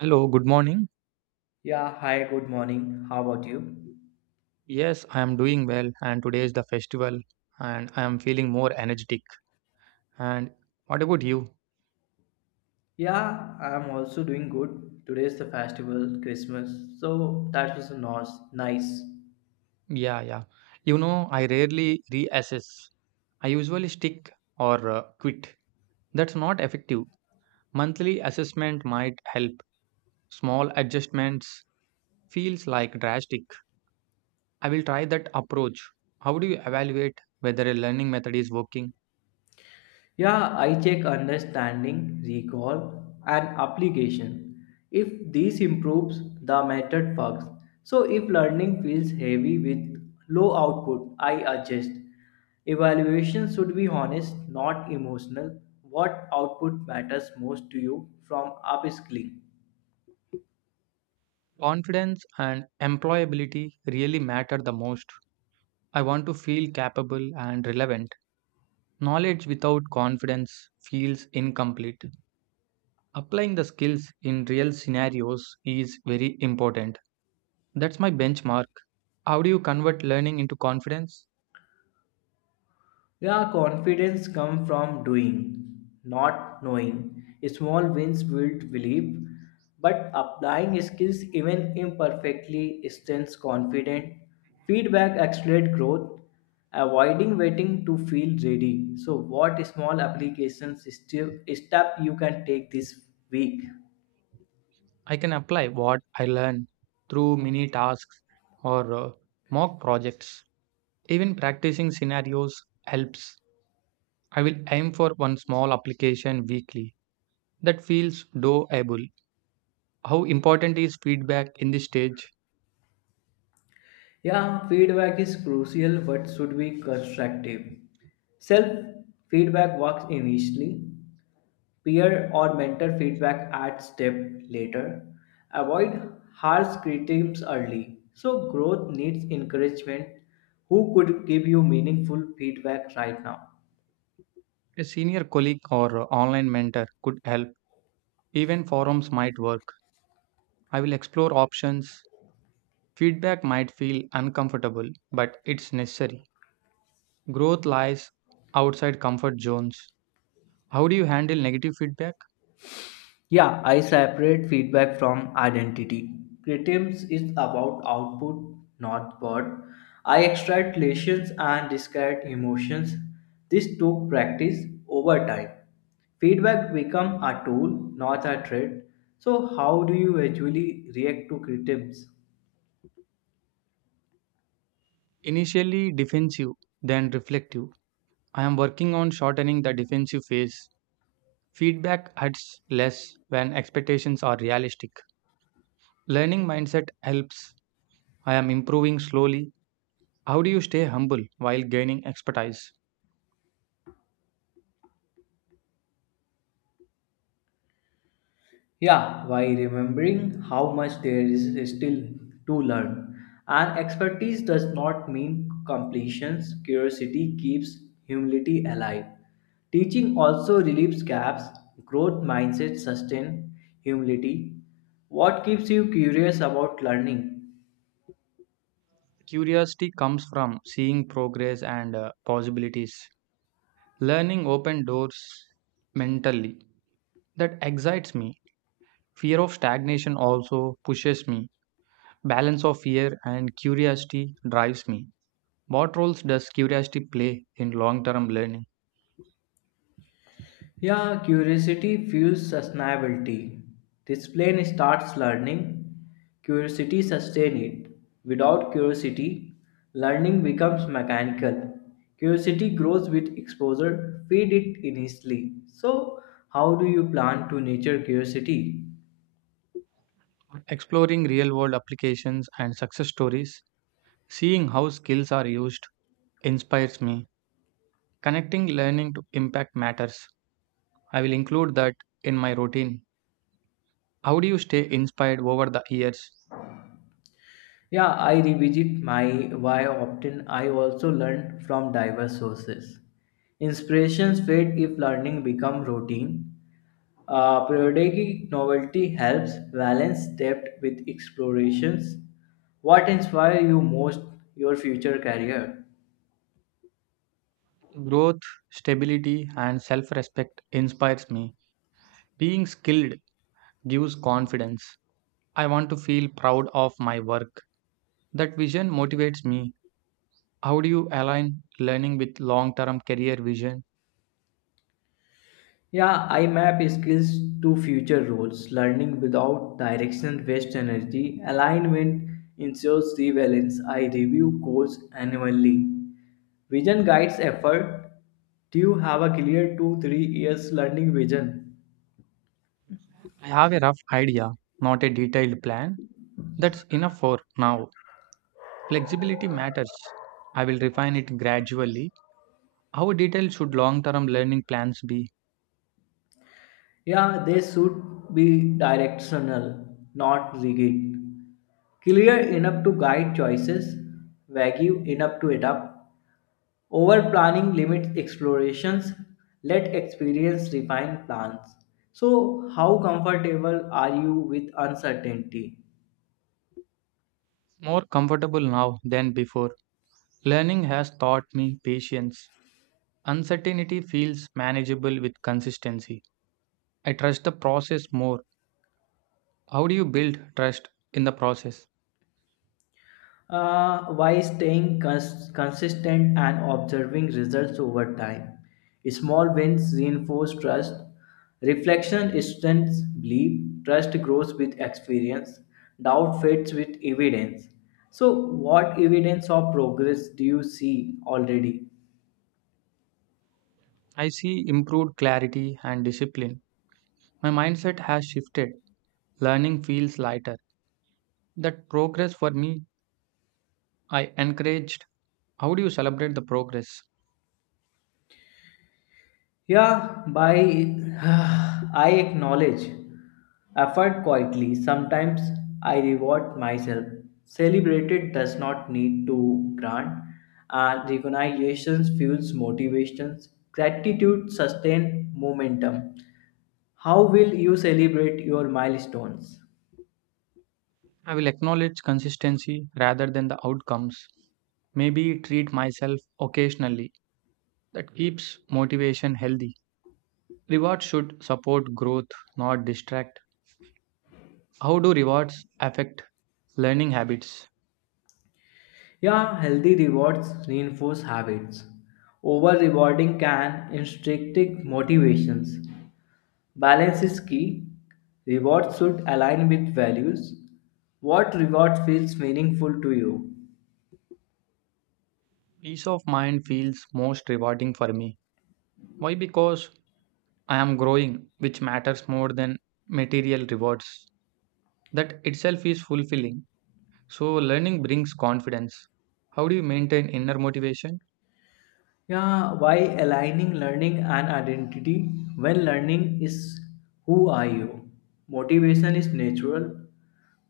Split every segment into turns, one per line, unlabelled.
Hello, good morning.
Yeah, hi, good morning. How about you?
Yes, I am doing well, and today is the festival, and I am feeling more energetic. And what about you?
Yeah, I'm also doing good. Today is the festival, Christmas, so that was nice.
Yeah, yeah. I rarely reassess. I usually stick or quit. That's not effective. Monthly assessment might help. Small adjustments feels like drastic. I will try that approach. How do you evaluate whether a learning method is working?
Yeah, I check understanding, recall, and application. If these improves, the method works. So if learning feels heavy with low output, I adjust. Evaluation should be honest, not emotional. What output matters most to you from upskilling?
Confidence and employability really matter the most. I want to feel capable and relevant. Knowledge without confidence feels incomplete. Applying the skills in real scenarios is very important. That's my benchmark. How do you convert learning into confidence?
Yeah, confidence comes from doing, not knowing. Small wins build belief, but applying skills even imperfectly strengthens confidence. Feedback accelerates growth, avoiding waiting to feel ready. So, what small applications still step you can take this week?
I can apply what I learn through mini tasks or mock projects. Even practicing scenarios helps. I will aim for one small application weekly that feels doable. How important is feedback in this stage?
Yeah, feedback is crucial but should be constructive. Self feedback works initially, peer or mentor feedback at step later. Avoid harsh criticisms early. So growth needs encouragement. Who could give you meaningful feedback right now?
A senior colleague or online mentor could help. Even forums might work. I will explore options. Feedback might feel uncomfortable, but it's necessary. Growth lies outside comfort zones. How do you handle negative feedback?
Yeah, I separate feedback from identity. Criticism is about output, not what. I extract lessons and discard emotions. This took practice over time. Feedback become a tool, not a threat. So, how do you actually react to criticism?
Initially defensive, then reflective. I am working on shortening the defensive phase. Feedback hurts less when expectations are realistic. Learning mindset helps. I am improving slowly. How do you stay humble while gaining expertise?
Yeah, by remembering how much there is still to learn. And expertise does not mean completions, curiosity keeps humility alive. Teaching also relieves gaps, growth mindset sustain humility. What keeps you curious about learning?
Curiosity comes from seeing progress and possibilities. Learning open doors mentally. That excites me. Fear of stagnation also pushes me. Balance of fear and curiosity drives me. What roles does curiosity play in long term learning?
Yeah, curiosity fuels sustainability. This plane starts learning, curiosity sustains it. Without curiosity, learning becomes mechanical. Curiosity grows with exposure, feed it initially. So, how do you plan to nurture curiosity?
Exploring real world applications and success stories, seeing how skills are used, inspires me. Connecting learning to impact matters. I will include that in my routine. How do you stay inspired over the years?
Yeah, I revisit my why often. I also learn from diverse sources. Inspirations fade if learning become routine. Periodic novelty helps balance depth with explorations. What inspires you most your future career?
Growth, stability, and self respect inspires me. Being skilled gives confidence. I want to feel proud of my work. That vision motivates me. How do you align learning with long term career vision?
Yeah, I map skills to future roles. Learning without direction wastes energy. Alignment ensures rebalance. I review goals annually. Vision guides effort. Do you have a clear two three years learning vision?
I have a rough idea, not a detailed plan. That's enough for now. Flexibility matters. I will refine it gradually. How detailed should long term learning plans be?
Yeah, they should be directional, not rigid. Clear enough to guide choices, vague enough to adapt. Over planning limits explorations, let experience refine plans. So, how comfortable are you with uncertainty?
More comfortable now than before. Learning has taught me patience. Uncertainty feels manageable with consistency. I trust the process more. How do you build trust in the process?
Why staying consistent and observing results over time. Small wins reinforce trust. Reflection strengthens belief. Trust grows with experience. Doubt fades with evidence. So, what evidence of progress do you see already?
I see improved clarity and discipline. My mindset has shifted. Learning feels lighter. That progress for me, I encouraged. How do you celebrate the progress?
Yeah, by I acknowledge effort quietly. Sometimes I reward myself. Celebrated does not need to grant, and recognition fuels motivations. Gratitude sustains momentum. How will you celebrate your milestones?
I will acknowledge consistency rather than the outcomes. Maybe treat myself occasionally. That keeps motivation healthy. Rewards should support growth, not distract. How do rewards affect learning habits?
Yeah, healthy rewards reinforce habits. Over rewarding can instigate motivations. Balance is key. Rewards should align with values. What reward feels meaningful to you?
Peace of mind feels most rewarding for me. Why? Because I am growing, which matters more than material rewards. That itself is fulfilling. So, learning brings confidence. How do you maintain inner motivation?
Yeah, why aligning learning and identity when learning is who are you? Motivation is natural.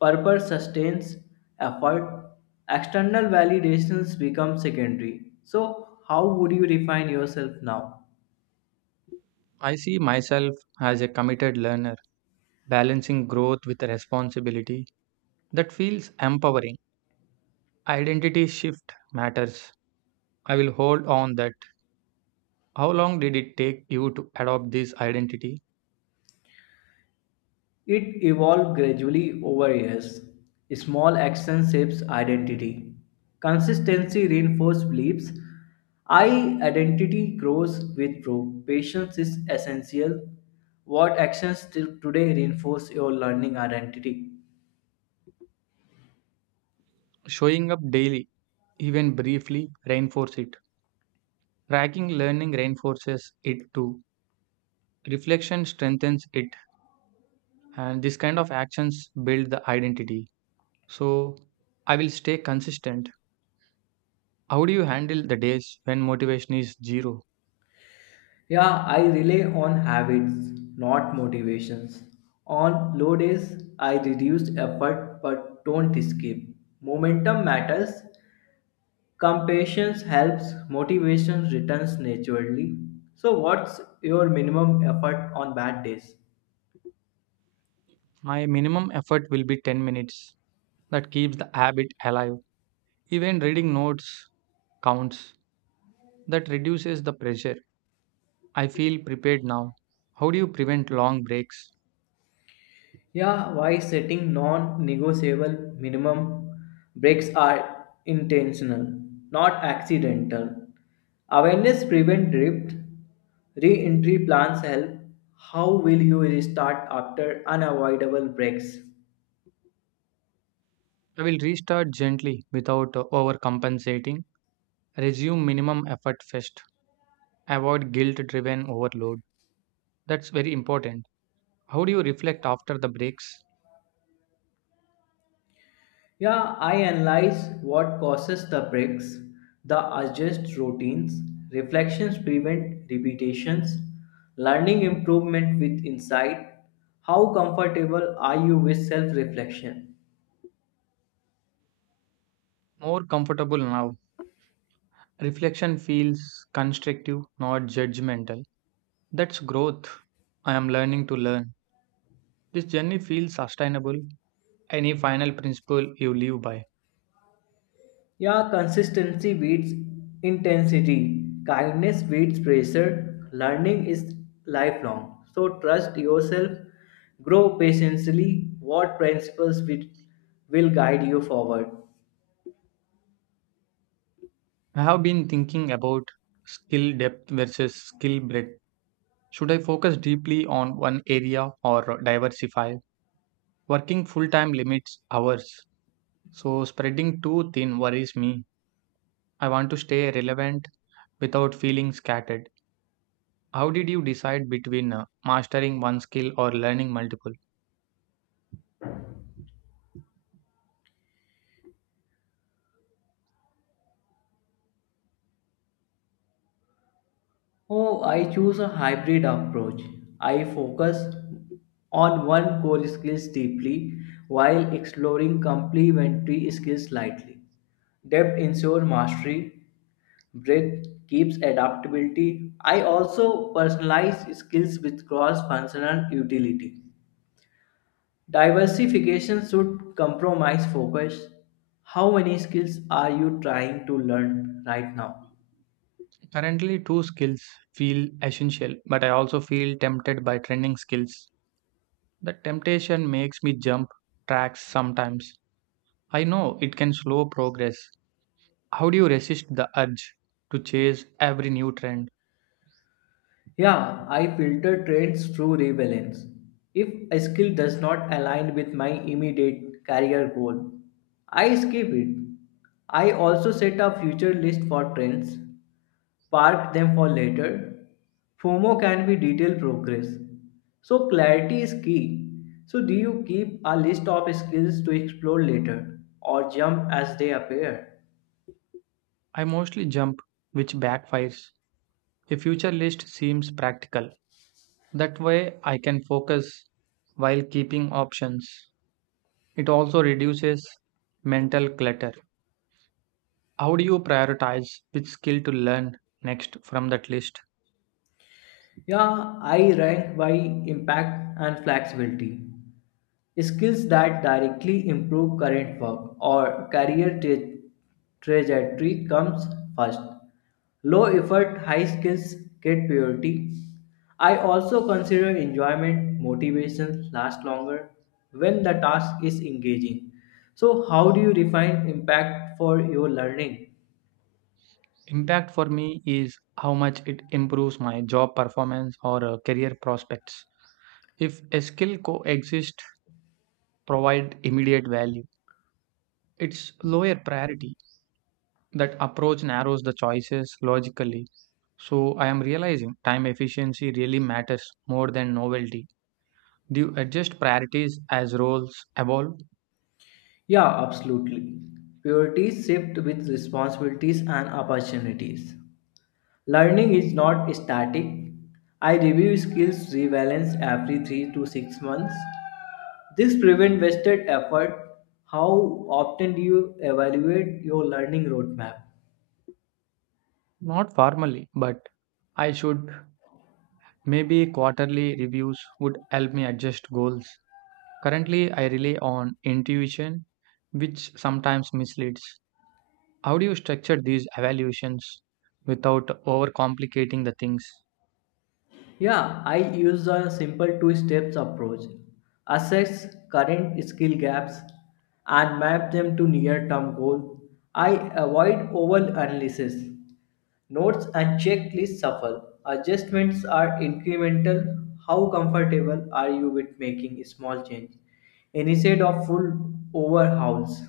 Purpose sustains effort. External validations become secondary. So, how would you define yourself now?
I see myself as a committed learner, balancing growth with responsibility. That feels empowering. Identity shift matters. I will hold on that. How long did it take you to adopt this identity?
It evolved gradually over years. Small actions shapes identity. Consistency reinforces beliefs. I identity grows with proof. Patience is essential. What actions till today reinforce your learning identity?
Showing up daily, even briefly, reinforce it. Tracking learning reinforces it too. Reflection strengthens it, and this kind of actions build the identity. So, I will stay consistent. How do you handle the days when motivation is zero?
Yeah, I rely on habits, not motivations. On low days, I reduce effort but don't skip. Momentum matters. Compassion helps, motivation returns naturally. So, what's your minimum effort on bad days?
My minimum effort will be 10 minutes. That keeps the habit alive. Even reading notes counts. That reduces the pressure. I feel prepared now. How do you prevent long breaks?
Yeah, why setting non negotiable minimum breaks are intentional, not accidental. Awareness prevent drift. Re entry plans help. How will you restart after unavoidable breaks?
I will restart gently without overcompensating. Resume minimum effort first. Avoid guilt driven overload. That's very important. How do you reflect after the breaks?
Yeah, I analyze what causes the breaks, the adjust routines, reflections prevent repetitions, learning improvement with insight. How comfortable are you with self reflection?
More comfortable now. Reflection feels constructive, not judgmental. That's growth. I am learning to learn. This journey feels sustainable. Any final principle you live by?
Yeah, consistency beats intensity, kindness beats pressure, learning is lifelong. So trust yourself, grow patiently. What principles will guide you forward?
I have been thinking about skill depth versus skill breadth. Should I focus deeply on one area or diversify? Working full time limits hours, so spreading too thin worries me. I want to stay relevant without feeling scattered. How did you decide between mastering one skill or learning multiple?
Oh, I choose a hybrid approach. I focus on one core skills deeply while exploring complementary skills lightly. Depth ensures mastery, breadth keeps adaptability. I also personalize skills with cross-functional utility. Diversification should compromise focus. How many skills are you trying to learn right now?
Currently, two skills feel essential, but I also feel tempted by trending skills. The temptation makes me jump tracks sometimes. I know it can slow progress. How do you resist the urge to chase every new trend?
Yeah, I filter trends through relevance. If a skill does not align with my immediate career goal, I skip it. I also set a future list for trends, park them for later. FOMO can be detailed progress. So clarity is key. So do you keep a list of skills to explore later or jump as they appear?
I mostly jump, which backfires. A future list seems practical. That way, I can focus while keeping options. It also reduces mental clutter. How do you prioritize which skill to learn next from that list?
Yeah, I rank by impact and flexibility. Skills that directly improve current work or career trajectory comes first. Low effort, high skills get priority. I also consider enjoyment, motivation last longer when the task is engaging. So, how do you define impact for your learning?
Impact for me is how much it improves my job performance or career prospects. If a skill coexist provide immediate value, it's lower priority. That approach narrows the choices logically. So I am realizing time efficiency really matters more than novelty. Do you adjust priorities as roles evolve?
Yeah, absolutely. Purity shift with responsibilities and opportunities. Learning is not static. I review skills rebalance every 3 to 6 months. This prevents wasted effort. How often do you evaluate your learning roadmap?
Not formally, but I should. Maybe quarterly reviews would help me adjust goals. Currently, I rely on intuition, which sometimes misleads. How do you structure these evaluations without overcomplicating the things?
Yeah, I use a simple two steps approach. Assess current skill gaps and map them to near term goal. I avoid over analysis. Notes and checklists suffer. Adjustments are incremental. How comfortable are you with making small change instead of full overhauls?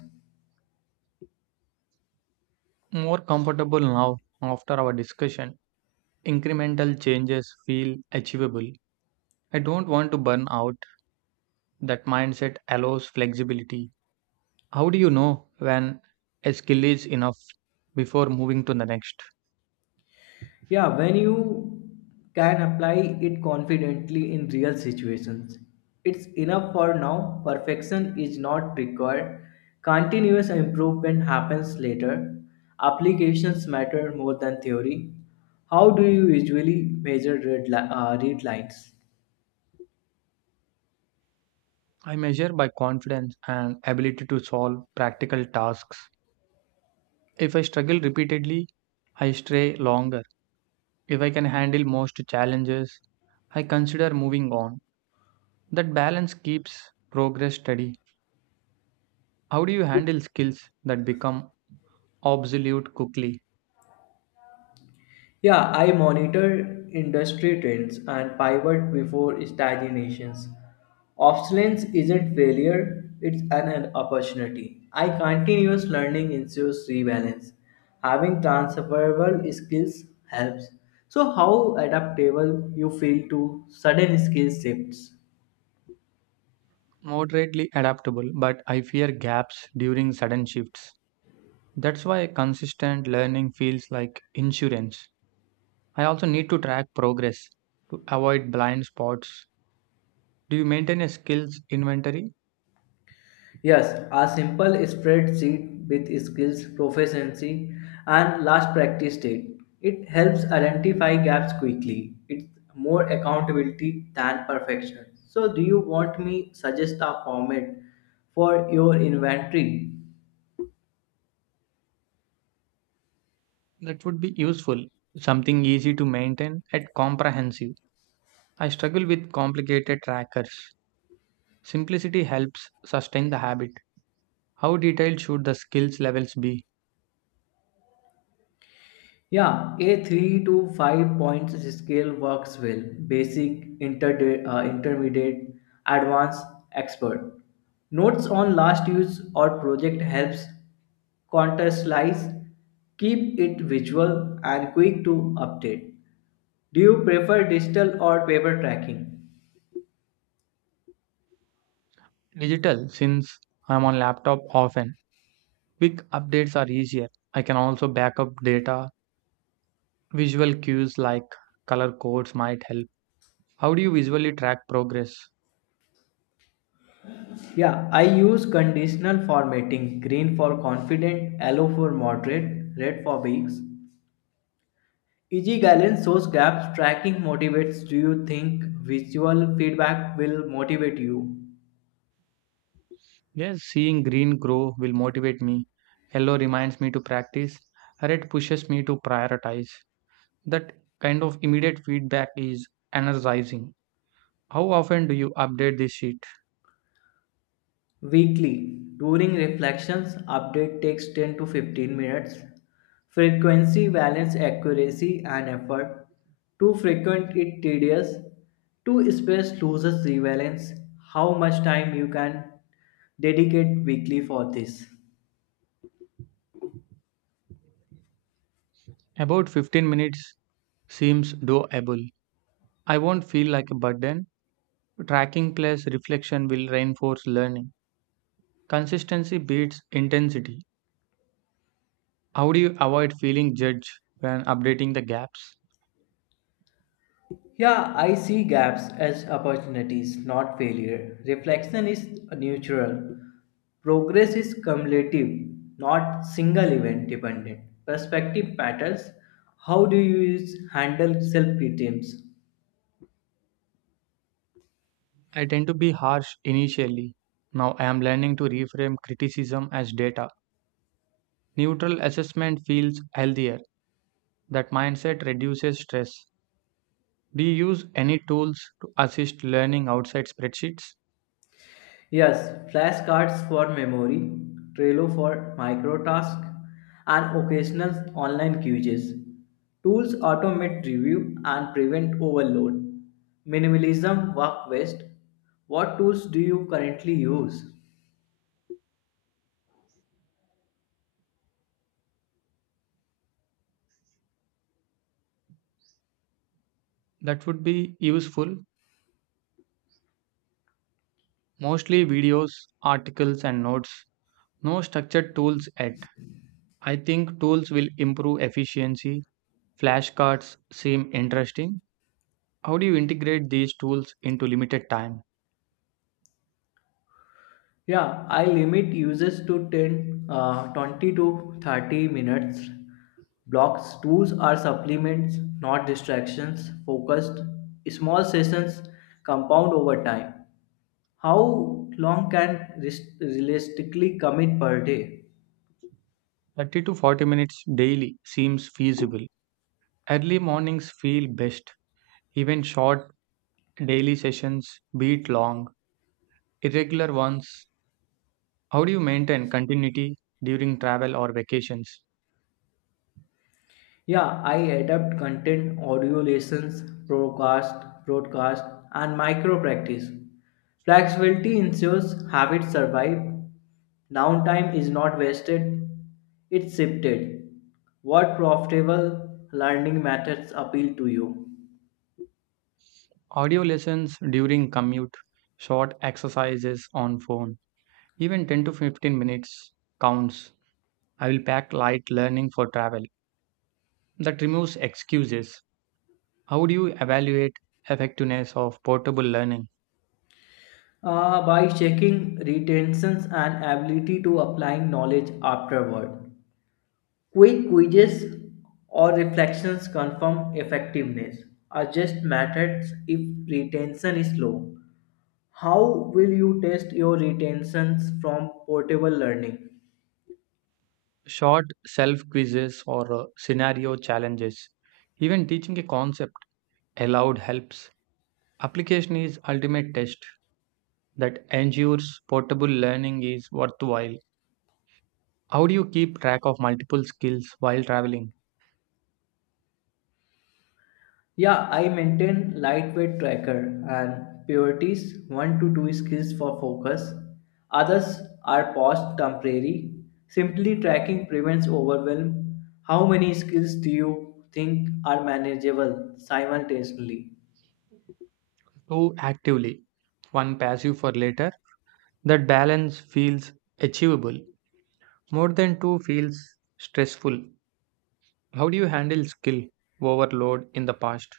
More comfortable now after our discussion. Incremental changes feel achievable. I don't want to burn out. That mindset allows flexibility. How do you know when a skill is enough before moving to the next?
Yeah, when you can apply it confidently in real situations, it's enough for now. Perfection is not required. Continuous improvement happens later. Applications matter more than theory. How do you usually measure read lines?
I measure by confidence and ability to solve practical tasks. If I struggle repeatedly, I stray longer. If I can handle most challenges, I consider moving on. That balance keeps progress steady. How do you handle skills that become obsolete quickly?
Yeah, I monitor industry trends and pivot before stagnations. Obsolescence isn't failure, it's an opportunity. I continuous learning ensures rebalance. Having transferable skills helps. So how adaptable you feel to sudden skill shifts?
Moderately adaptable, but I fear gaps during sudden shifts. That's why consistent learning feels like insurance. I also need to track progress to avoid blind spots. Do you maintain a skills inventory?
Yes, a simple spreadsheet with skills, proficiency, and last practice date. It helps identify gaps quickly. It's more accountability than perfection. So, do you want me suggest a format for your inventory?
That would be useful. Something easy to maintain and comprehensive. I struggle with complicated trackers. Simplicity helps sustain the habit. How detailed should the skills levels be?
Yeah, A3 to 5 points scale works well. Basic, intermediate, advanced, expert. Notes on last use or project helps contextualize, keep it visual and quick to update. Do you prefer digital or paper tracking?
Digital, since I'm on laptop often. Quick updates are easier. I can also back up data. Visual cues like color codes might help. How do you visually track progress?
Yeah, I use conditional formatting, green for confident, yellow for moderate, red for weeks. EG guidance shows gaps tracking motivates. Do you think visual feedback will motivate you?
Yes, seeing green grow will motivate me. Yellow reminds me to practice. Red pushes me to prioritize. That kind of immediate feedback is energizing. How often do you update this sheet?
Weekly, during reflections, update takes 10 to 15 minutes. Frequency, balance, accuracy, and effort. Too frequent, it tedious. Too space loses relevance. How much time you can dedicate weekly for this?
About 15 minutes seems doable. I won't feel like a burden. Tracking plus reflection will reinforce learning. Consistency beats intensity. How do you avoid feeling judged when updating the gaps?
Yeah, I see gaps as opportunities, not failure. Reflection is neutral. Progress is cumulative, not single event dependent. Perspective matters. How do you handle self criticism?
I tend to be harsh initially. Now I am learning to reframe criticism as data. Neutral assessment feels healthier. That mindset reduces stress. Do you use any tools to assist learning outside spreadsheets?
Yes, flashcards for memory, Trello for micro tasks, and occasional online quizzes. Tools automate review and prevent overload. Minimalism work best. What tools do you currently use?
That would be useful. Mostly videos, articles, and notes. No structured tools yet. I think tools will improve efficiency. Flashcards seem interesting. How do you integrate these tools into limited time?
Yeah, I limit uses to 10, 20 to 30 minutes. Blocks, tools are supplements, not distractions, focused, small sessions compound over time. How long can realistically commit per day?
30 to 40 minutes daily seems feasible. Early mornings feel best. Even short daily sessions beat long, irregular ones. How do you maintain continuity during travel or vacations?
Yeah, I adapt content, audio lessons, broadcast, and micro practice. Flexibility ensures habits survive. Downtime is not wasted, it's shifted. What profitable learning methods appeal to you?
Audio lessons during commute, short exercises on phone. Even 10 to 15 minutes counts. I will pack light learning for travel. That removes excuses. How do you evaluate effectiveness of portable learning?
By checking retentions and ability to applying knowledge afterward. Quick quizzes or reflections confirm effectiveness. Adjust methods if retention is low. How will you test your retentions from portable learning?
Short self quizzes or scenario challenges. Even teaching a concept aloud helps. Application is ultimate test that ensures portable learning is worthwhile. How do you keep track of multiple skills while traveling?
Yeah, I maintain lightweight tracker and priorities 1 to 2 skills for focus. Others are paused temporary. Simply tracking prevents overwhelm. How many skills do you think are manageable simultaneously?
Two actively, one passive for later. That balance feels achievable. More than two feels stressful. How do you handle skill overload in the past?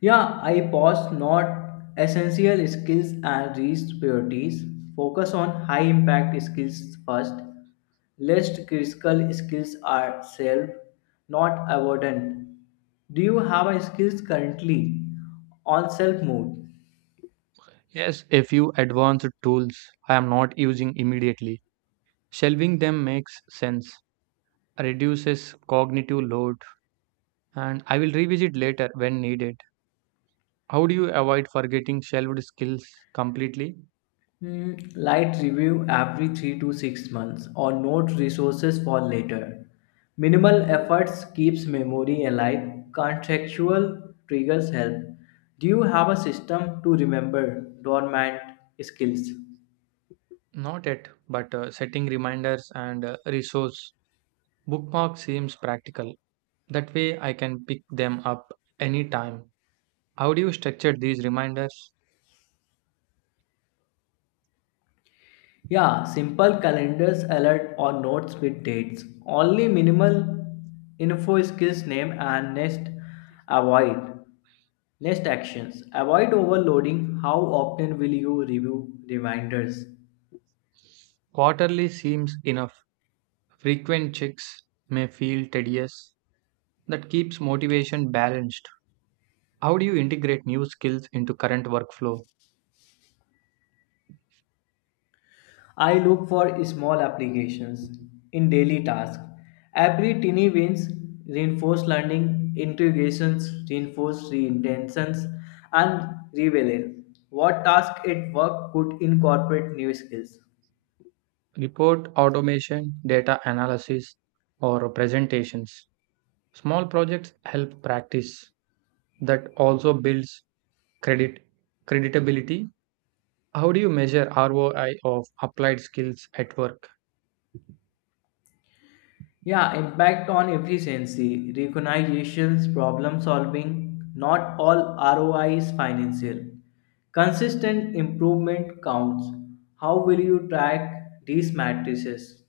Yeah, I paused not essential skills and reached priorities. Focus on high impact skills first. Least critical skills are self, not avoidant. Do you have a skills currently on self mode?
Yes, a few advanced tools I am not using immediately. Shelving them makes sense, reduces cognitive load, and I will revisit later when needed. How do you avoid forgetting shelved skills completely?
Hmm, light review every 3 to 6 months or note resources for later. Minimal efforts keeps memory alive. Contextual triggers help. Do you have a system to remember dormant skills?
Not yet, but setting reminders and resource bookmark seems practical. That way I can pick them up anytime. How do you structure these reminders?
Yeah, simple calendars alert or notes with dates. Only minimal info skills name and next avoid. Next actions. Avoid overloading. How often will you review reminders?
Quarterly seems enough. Frequent checks may feel tedious that keeps motivation balanced. How do you integrate new skills into current workflow?
I look for small applications in daily tasks. Every tiny wins reinforce learning, integrations reinforce reintentions, and reveal what task at work could incorporate new skills.
Report automation, data analysis, or presentations. Small projects help practice that also builds credit creditability. How do you measure ROI of applied skills at work?
Yeah, impact on efficiency, recognitions, problem solving. Not all ROI is financial. Consistent improvement counts. How will you track these matrices?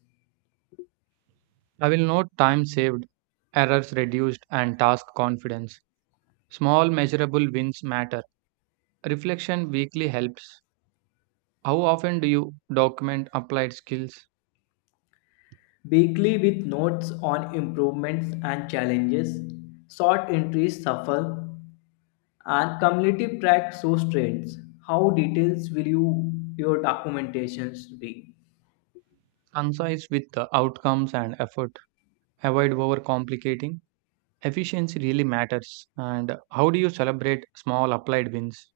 I will note time saved, errors reduced, and task confidence. Small measurable wins matter. Reflection weekly helps. How often do you document applied skills?
Weekly with notes on improvements and challenges. Short entries suffer, and community track shows trends. How details will you your documentations be?
Concise with the outcomes and effort. Avoid overcomplicating. Efficiency really matters. And how do you celebrate small applied wins?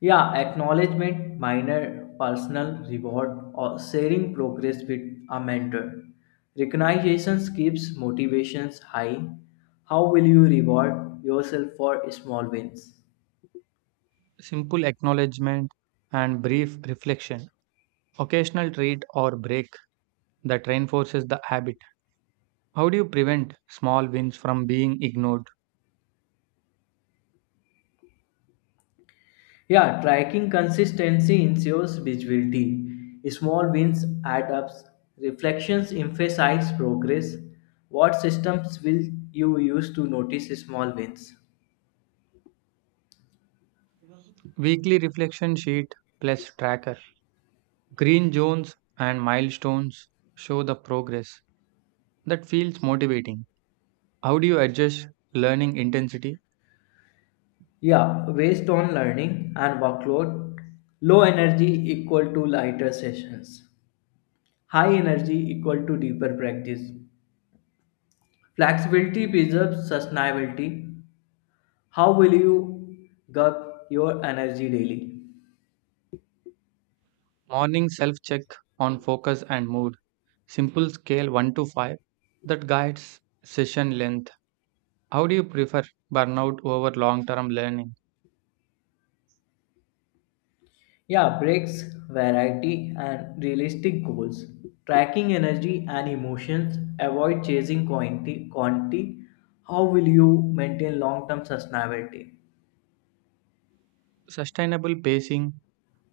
Yeah, acknowledgement, minor personal reward, or sharing progress with a mentor. Recognitions keeps motivations high. How will you reward yourself for small wins?
Simple acknowledgement and brief reflection. Occasional treat or break that reinforces the habit. How do you prevent small wins from being ignored?
Yeah, tracking consistency ensures visibility. Small wins add up. Reflections emphasize progress. What systems will you use to notice small wins?
Weekly reflection sheet plus tracker. Green zones and milestones show the progress. That feels motivating. How do you adjust learning intensity?
Yeah, based on learning and workload, low energy equal to lighter sessions, high energy equal to deeper practice. Flexibility preserves sustainability. How will you guard your energy daily?
Morning self check on focus and mood. Simple scale 1 to 5 that guides session length. How do you prefer burnout over long term learning?
Yeah, breaks, variety, and realistic goals. Tracking energy and emotions, avoid chasing quantity. How will you maintain long term sustainability?
Sustainable pacing,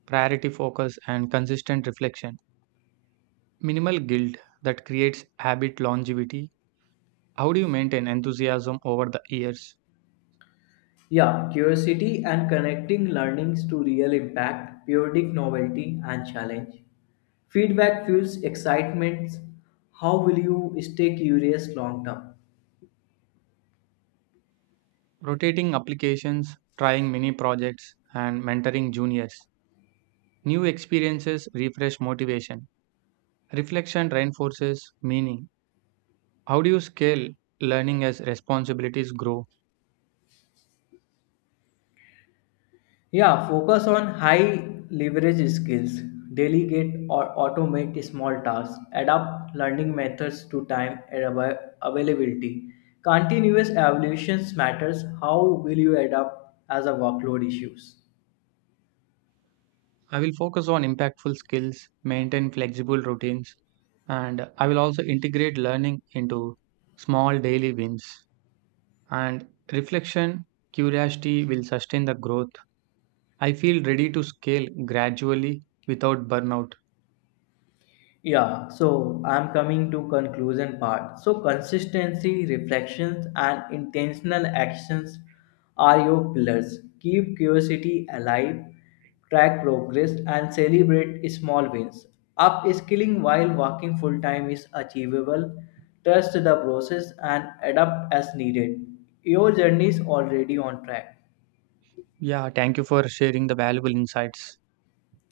priority focus, and consistent reflection. Minimal guilt that creates habit longevity. How do you maintain enthusiasm over the years?
Yeah, curiosity and connecting learnings to real impact, periodic novelty, and challenge. Feedback fuels excitement. How will you stay curious long term?
Rotating applications, trying mini projects, and mentoring juniors. New experiences refresh motivation. Reflection reinforces meaning. How do you scale learning as responsibilities grow?
Yeah, focus on high leverage skills, delegate or automate small tasks, adapt learning methods to time and availability. Continuous evaluations matters. How will you adapt as a workload issues?
I will focus on impactful skills, maintain flexible routines, and I will also integrate learning into small daily wins. And reflection, curiosity will sustain the growth. I feel ready to scale gradually without burnout.
Yeah, so I'm coming to conclusion part. So consistency, reflections and intentional actions are your pillars. Keep curiosity alive, track progress and celebrate small wins. Upskilling while working full time is achievable. Trust the process and adapt as needed. Your journey is already on track.
Yeah, thank you for sharing the valuable insights.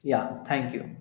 Yeah, thank you.